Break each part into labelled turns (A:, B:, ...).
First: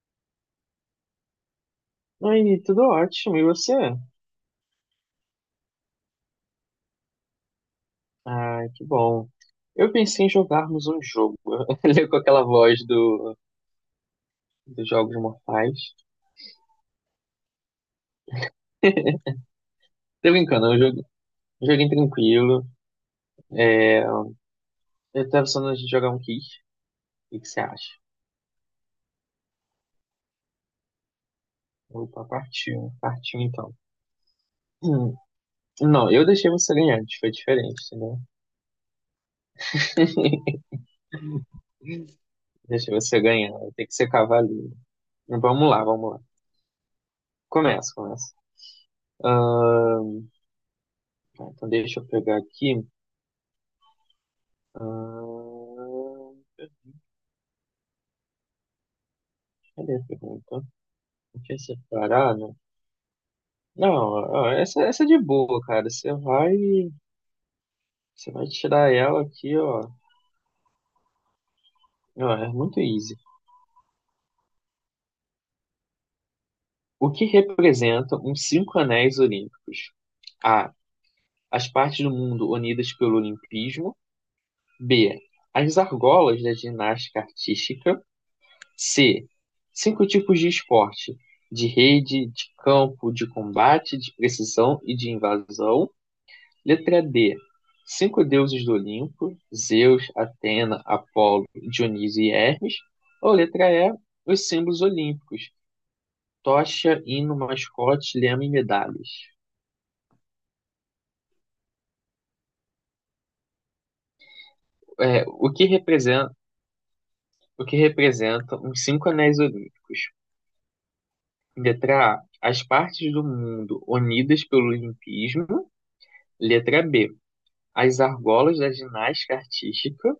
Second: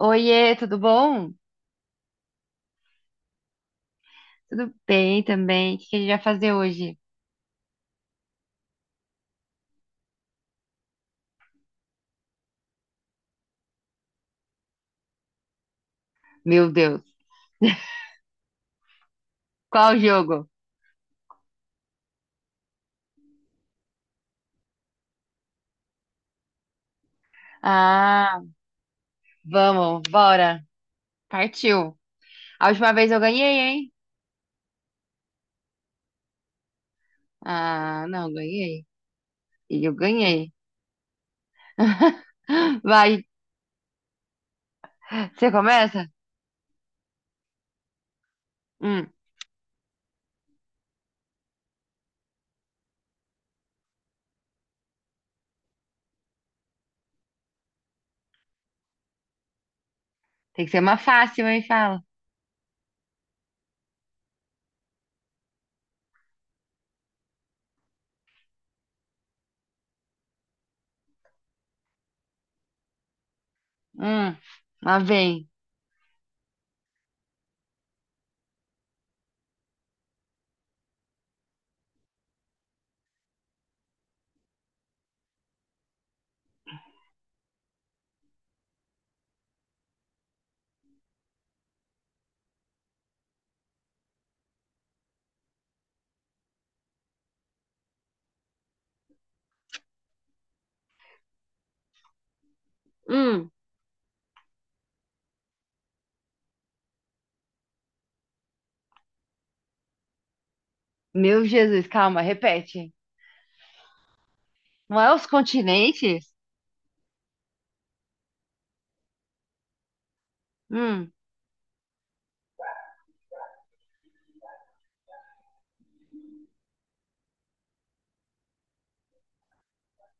A: Oiê, tudo bom?
B: Aí, tudo ótimo. E você?
A: Tudo bem também. O que a gente vai fazer hoje?
B: Ai, que bom. Eu pensei em jogarmos um jogo. Ele com aquela voz dos Jogos Mortais.
A: Meu Deus, qual
B: Tô
A: jogo?
B: brincando, eu joguei, joguinho tranquilo. É, eu tava pensando de jogar um Kiss. O que que você acha?
A: Ah, vamos, bora. Partiu.
B: Opa,
A: A última
B: partiu.
A: vez eu
B: Partiu
A: ganhei,
B: então.
A: hein?
B: Hum. Não, eu deixei você ganhar, foi diferente,
A: Ah,
B: né?
A: não, ganhei. E eu ganhei.
B: Deixei você
A: Vai,
B: ganhar, tem que ser cavaleiro.
A: você
B: Vamos lá,
A: começa?
B: vamos lá. Começa, começa.
A: Hum,
B: Ah, tá, então deixa eu pegar aqui. Ah, cadê a pergunta?
A: Tem que ser uma
B: O
A: fácil,
B: que é
A: hein? Fala.
B: separado? Não, ó, essa é de boa, cara. Você vai tirar ela aqui, ó. Ó, é muito easy.
A: Hum, Lá vem.
B: O que representam os cinco anéis olímpicos? A. As partes do mundo unidas pelo olimpismo. B. As argolas da ginástica artística. C. Cinco tipos de esporte: de rede, de campo, de combate, de precisão e de invasão. Letra D. Cinco deuses do Olimpo, Zeus, Atena, Apolo, Dionísio e Hermes. Ou
A: Hum,
B: letra E. Os símbolos olímpicos, tocha, hino, mascote, lema e medalhas.
A: Meu Jesus, calma, repete. Não é os
B: É, o que
A: continentes?
B: representa, o que representa os cinco anéis olímpicos?
A: Hum,
B: Letra A. As partes do mundo unidas pelo olimpismo. Letra B. As argolas da ginástica artística.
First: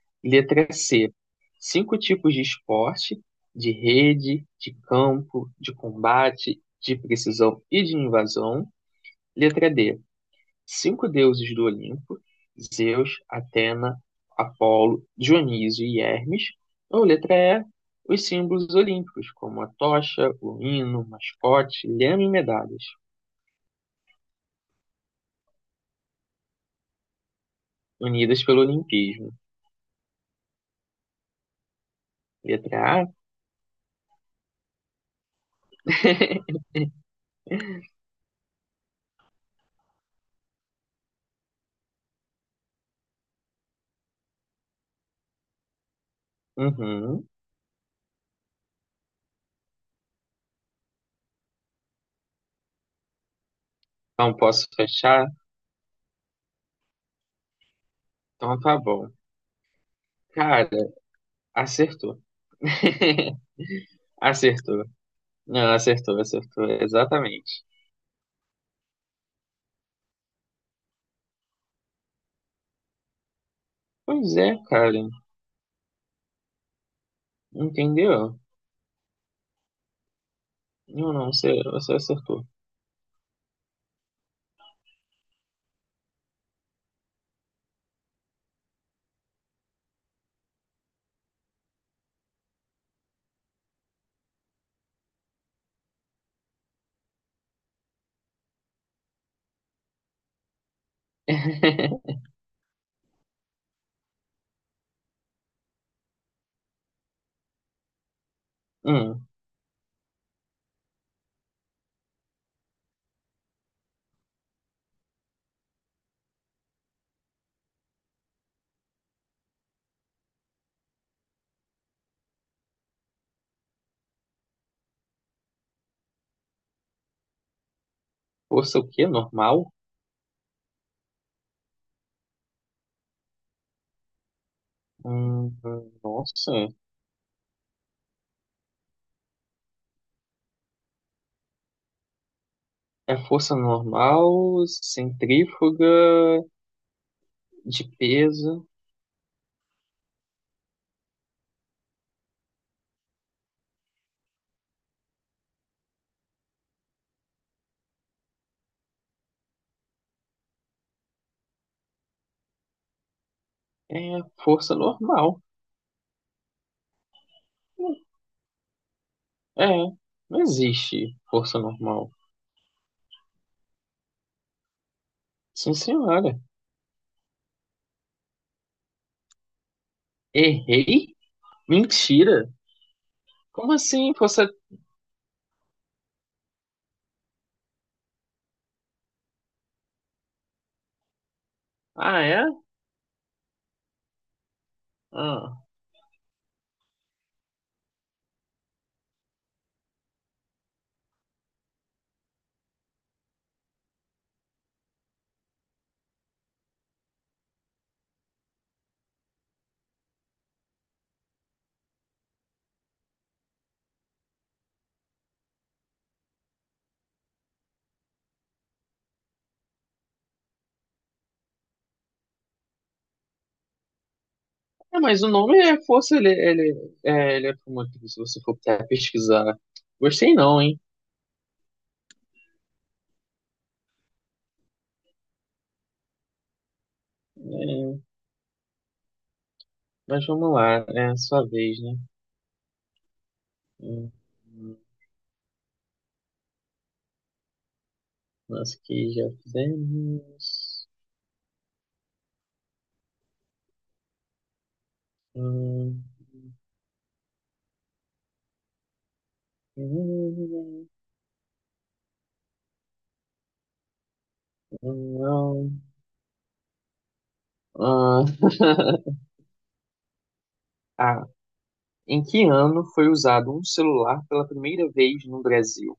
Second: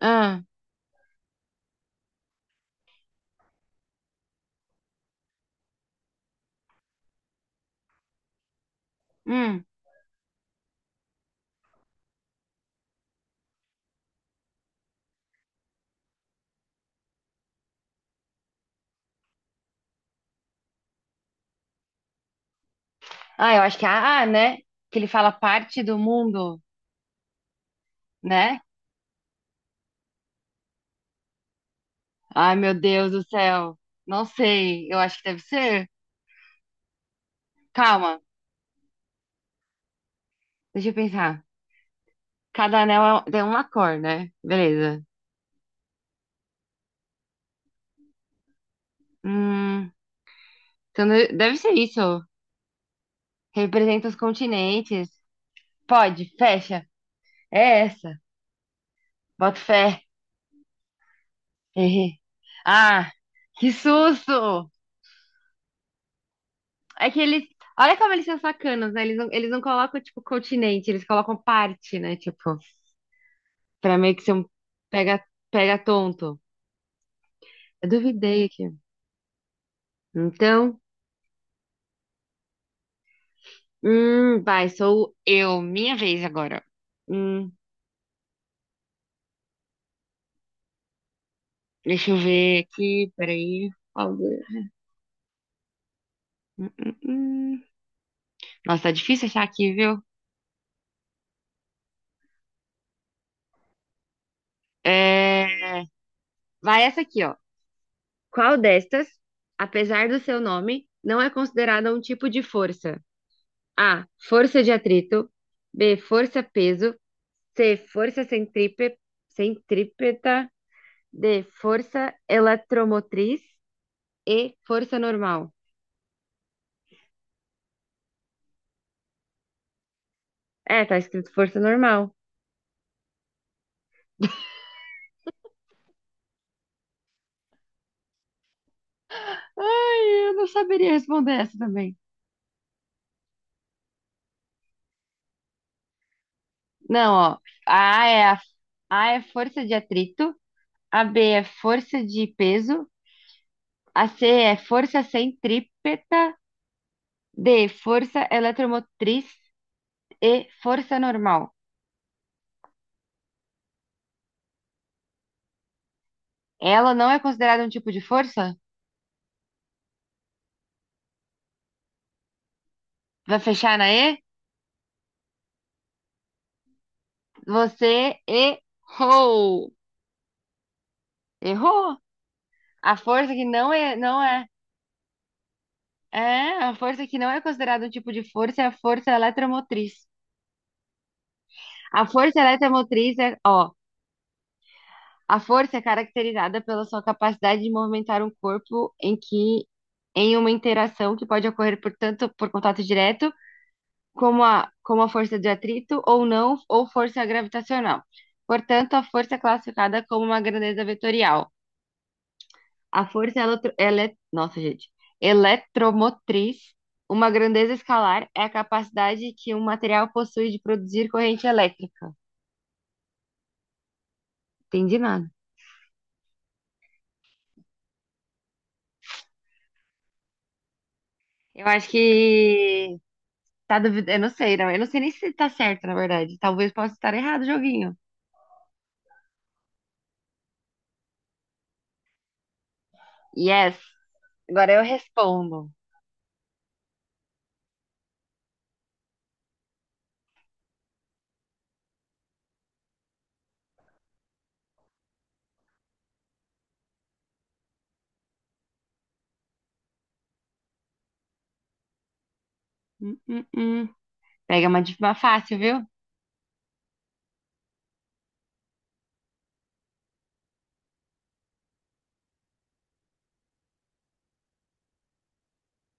A: hum,
B: Letra C. Cinco tipos de esporte, de rede, de campo, de combate, de precisão e de invasão.
A: hum.
B: Letra D. Cinco deuses do Olimpo, Zeus, Atena, Apolo, Dionísio e Hermes. Ou letra E. Os símbolos olímpicos, como a tocha, o hino, mascote, lema e medalhas,
A: Ah, eu acho que é a A, né? Que ele fala parte do mundo,
B: unidas
A: né?
B: pelo olimpismo.
A: Ai, meu
B: Letra
A: Deus
B: A.
A: do céu. Não sei. Eu acho que deve ser. Calma, deixa eu pensar. Cada anel é tem uma cor, né? Beleza.
B: Uhum.
A: Hum, então deve ser isso. Representa os
B: Não posso
A: continentes.
B: fechar?
A: Pode, fecha. É essa.
B: Então tá bom.
A: Bota fé.
B: Cara,
A: Errei.
B: acertou.
A: Ah, que susto!
B: Acertou. Não, acertou, acertou.
A: É que eles.
B: Exatamente.
A: Olha como eles são sacanas, né? Eles não colocam, tipo, continente, eles colocam parte, né? Tipo. Pra meio que ser
B: Pois
A: um
B: é, cara.
A: pega, pega tonto. Eu
B: Entendeu?
A: duvidei aqui. Então,
B: Não, não, você acertou.
A: vai, sou eu. Minha vez agora. Hum, Deixa eu ver aqui, peraí. Qual de- Hum, hum, hum. Nossa, tá difícil achar aqui, viu? É... Vai essa aqui, ó. Qual destas,
B: Hum,
A: apesar do seu nome, não é considerada um tipo de força? A. Força de atrito. B. Força peso. C. Força centrípeta. D. Força eletromotriz e força normal.
B: força o quê? Normal?
A: É, tá escrito força normal.
B: Hum, nossa.
A: Ai, eu não saberia responder essa também.
B: É força normal, centrífuga,
A: Não, ó.
B: de
A: A é, a,
B: peso.
A: a é força de atrito. A B é força de peso. A C é força centrípeta. D, força eletromotriz e força normal.
B: É força normal.
A: Ela não é considerada um tipo
B: Hum,
A: de força?
B: É, não existe força normal.
A: Vai fechar na E?
B: Sim, senhora.
A: Você errou.
B: Errei?
A: Errou.
B: Mentira.
A: A força que não
B: Como
A: é,
B: assim?
A: não é.
B: Força.
A: É, a força que não é considerada um tipo de força é a força eletromotriz. A
B: Ah,
A: força
B: é?
A: eletromotriz é, ó, a
B: Ah.
A: força é caracterizada pela sua capacidade de movimentar um corpo em que em uma interação que pode ocorrer por tanto por contato direto, como a força de atrito ou não, ou força gravitacional. Portanto, a força é classificada como uma grandeza vetorial. A força é Nossa, gente. Eletromotriz. Uma grandeza escalar é a capacidade que um material possui de produzir corrente elétrica. Entendi
B: É, mas o
A: nada.
B: nome é força, ele é como aqui, se você for tentar pesquisar. Gostei não, hein?
A: Eu acho que tá duvidando. Eu não sei, não. Eu não sei nem se tá certo, na verdade. Talvez possa estar errado o joguinho.
B: É, mas vamos lá, é a sua vez, né?
A: Yes.
B: Hum,
A: Agora eu respondo.
B: Nós que já fizemos. Hum, hum.
A: Hum, hum, hum. Pega uma, uma fácil,
B: Não.
A: viu?
B: Ah, ah, em que ano foi usado um celular pela primeira vez no Brasil?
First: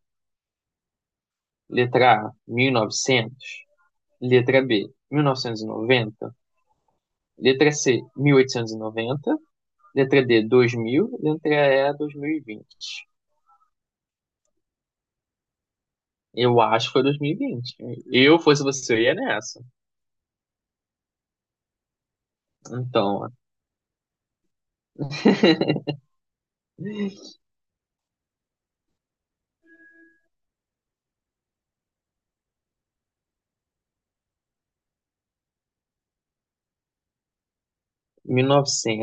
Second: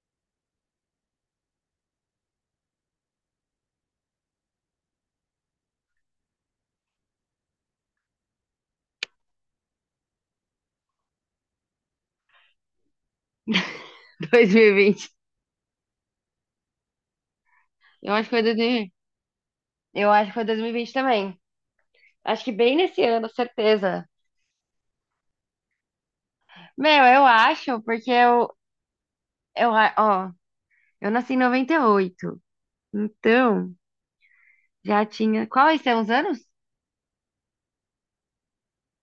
B: Letra A, 1900. Letra B, 1990. Letra C, 1890. Letra D, 2000. Letra E, 2020.
A: 2020.
B: Eu acho que foi 2020.
A: Eu acho que
B: Eu
A: foi
B: fosse
A: 2020.
B: você, eu ia nessa.
A: Eu acho que foi 2020 também. Acho que bem nesse
B: Então,
A: ano,
B: ó,
A: certeza. Meu,
B: mil
A: eu acho, porque eu, ó, eu nasci em 98. Então, já tinha. Quais são os anos?
B: e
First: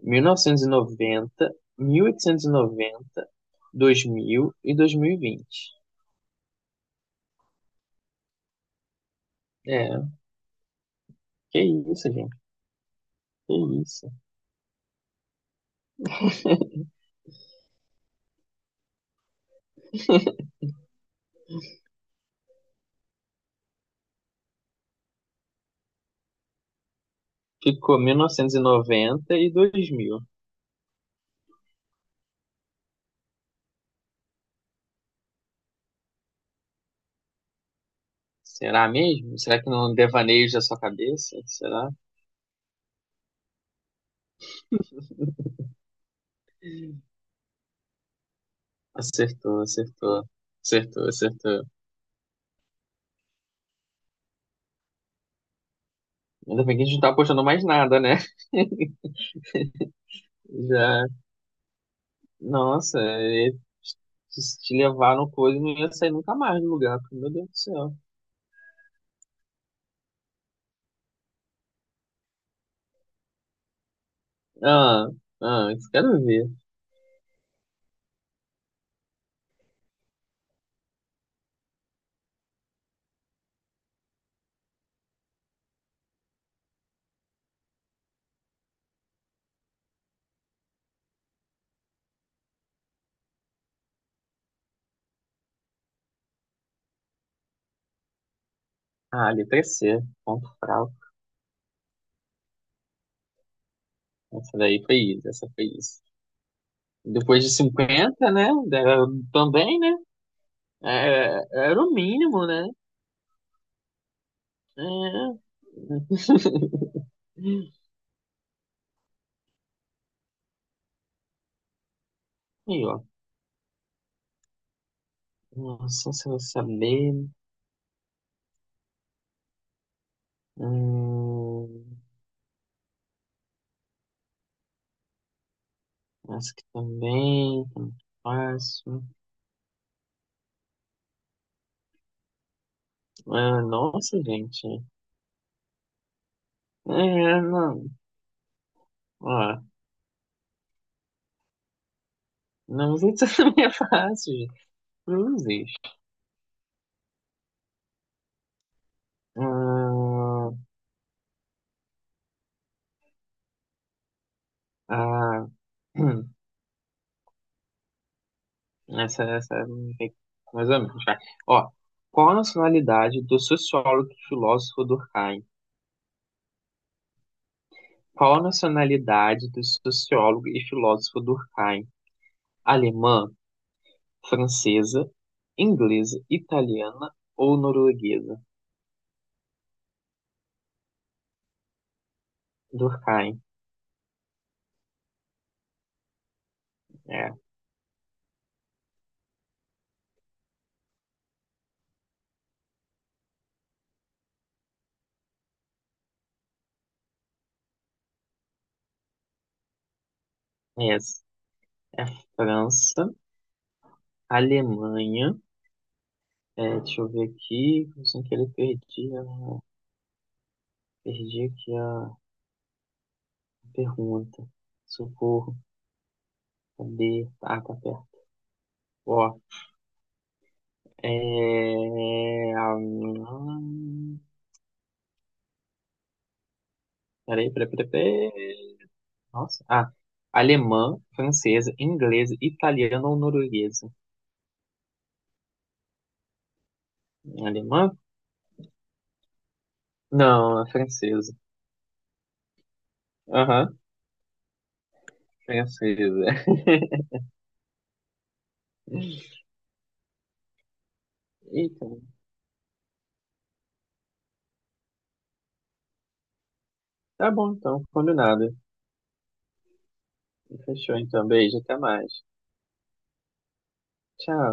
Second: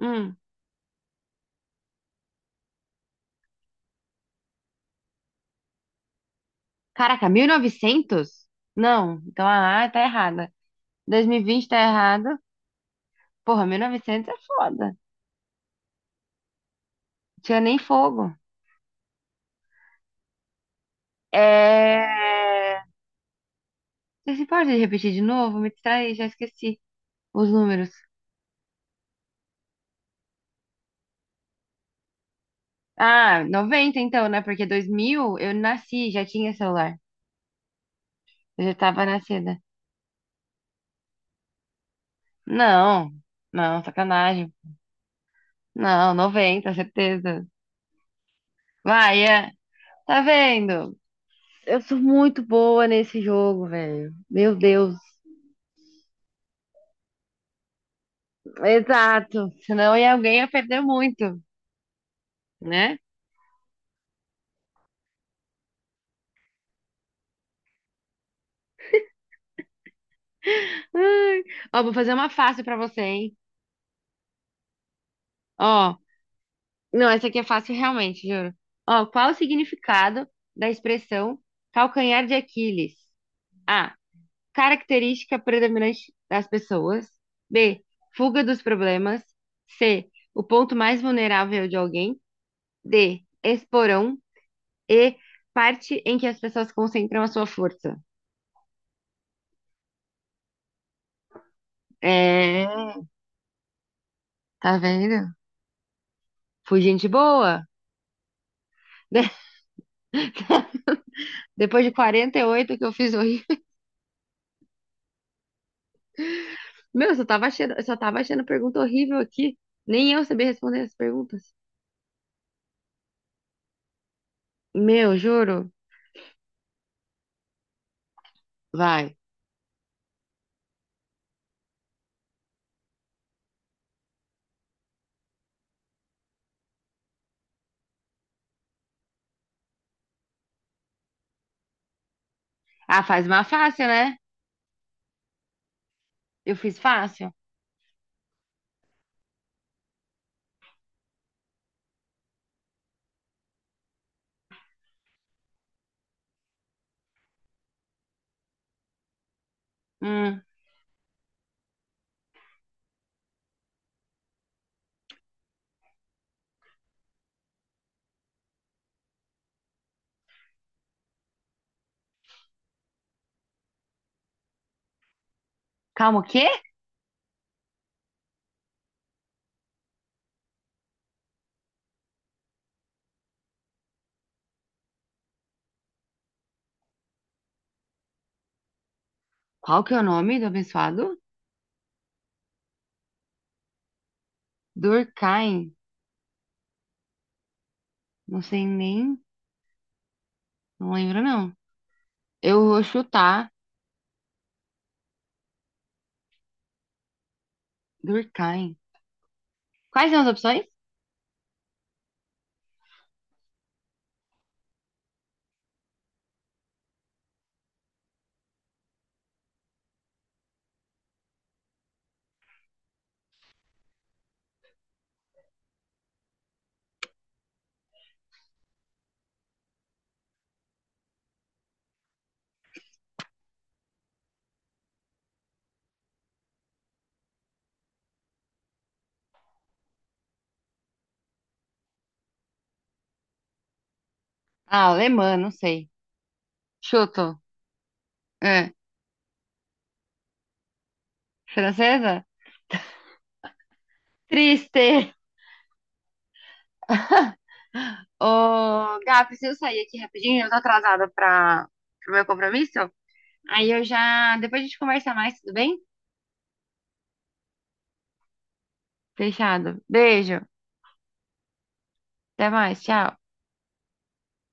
A: Hum.
B: 1990, mil 2000 e noventa dois dois mil mil e 2020.
A: Caraca, 1900. Não. Então, ah, tá
B: É,
A: errada. dois mil e
B: que
A: vinte tá
B: isso, gente.
A: errado.
B: Que
A: Porra, mil e
B: isso.
A: novecentos é foda. Não tinha nem fogo. É. Você se pode repetir de novo? Me distraí, já esqueci os números.
B: Ficou 1990 e 2000.
A: Ah, 90 então, né? Porque 2000 eu nasci, já tinha celular. Eu já
B: Será
A: tava
B: mesmo?
A: nascida.
B: Será que não devaneio da sua cabeça? Será?
A: Não, não, sacanagem. Não, 90 certeza. Vai, é.
B: Acertou,
A: Tá
B: acertou.
A: vendo?
B: Acertou, acertou.
A: Eu sou muito boa nesse jogo, velho. Meu Deus.
B: Ainda bem que a gente não tá apostando mais nada, né?
A: Exato. Senão alguém ia perder
B: Já,
A: muito, né?
B: nossa, se te levar no coisa, não ia sair nunca mais do lugar, porque, meu Deus do céu.
A: Ai. Ó, vou fazer uma fácil pra você, hein?
B: Ah, ah, isso
A: Ó,
B: quero ver.
A: não, essa aqui é fácil realmente, juro. Ó, qual o significado da expressão calcanhar de Aquiles? A. Característica predominante das pessoas. B. Fuga dos problemas. C. O ponto mais vulnerável de alguém. D. Esporão. E parte em que as pessoas concentram a sua força.
B: Ah, letra C, ponto fraco.
A: É,
B: Essa
A: tá
B: daí foi isso,
A: vendo?
B: essa foi isso.
A: Fui gente
B: Depois de
A: boa.
B: 50, né?
A: De-
B: Também, né? É, era
A: Depois de
B: o
A: quarenta e
B: mínimo, né?
A: oito que eu fiz horrível.
B: É.
A: Meu, eu só tava achando pergunta horrível aqui. Nem eu sabia responder as perguntas.
B: Aí, ó.
A: Meu, juro.
B: Nossa, se eu vou saber.
A: Vai.
B: Hum, essa aqui também, tá muito fácil.
A: Ah, faz uma
B: Ah,
A: fácil, né?
B: nossa, gente.
A: Eu fiz fácil.
B: É, não, ó, não sei se também é fácil. Gente. Cruzes.
A: Hum.
B: Hum, ah, hum, essa é mais ou menos, vai. Ó, qual a nacionalidade do sociólogo e filósofo Durkheim?
A: Calma, o quê?
B: Qual a nacionalidade do sociólogo e filósofo Durkheim? Alemã, francesa, inglesa, italiana ou norueguesa?
A: Qual que é o nome do abençoado?
B: Durkheim,
A: Durkheim.
B: é,
A: Não sei nem. Não lembro, não. Eu vou chutar Durkheim. Quais são as opções?
B: é, é França, Alemanha. Deixa eu ver aqui, sem querer perdi, perdi aqui a pergunta. Socorro, cadê? Ah, tá perto. Ó, é... hum, peraí, peraí, peraí, peraí. Nossa, ah, alemã, francesa, inglesa, italiana ou norueguesa?
A: Ah, alemã, não sei. Chuto.
B: É alemã?
A: É.
B: Não, é francesa.
A: Francesa?
B: Aham,
A: Triste.
B: francesa.
A: Ô, Gá, preciso sair aqui rapidinho. Eu tô atrasada para
B: Eita,
A: o meu compromisso. Aí eu já. Depois a gente conversa mais, tudo bem?
B: tá bom então, combinado.
A: Fechado. Beijo.
B: Fechou então, beijo, até mais.
A: Até mais. Tchau.
B: Tchau.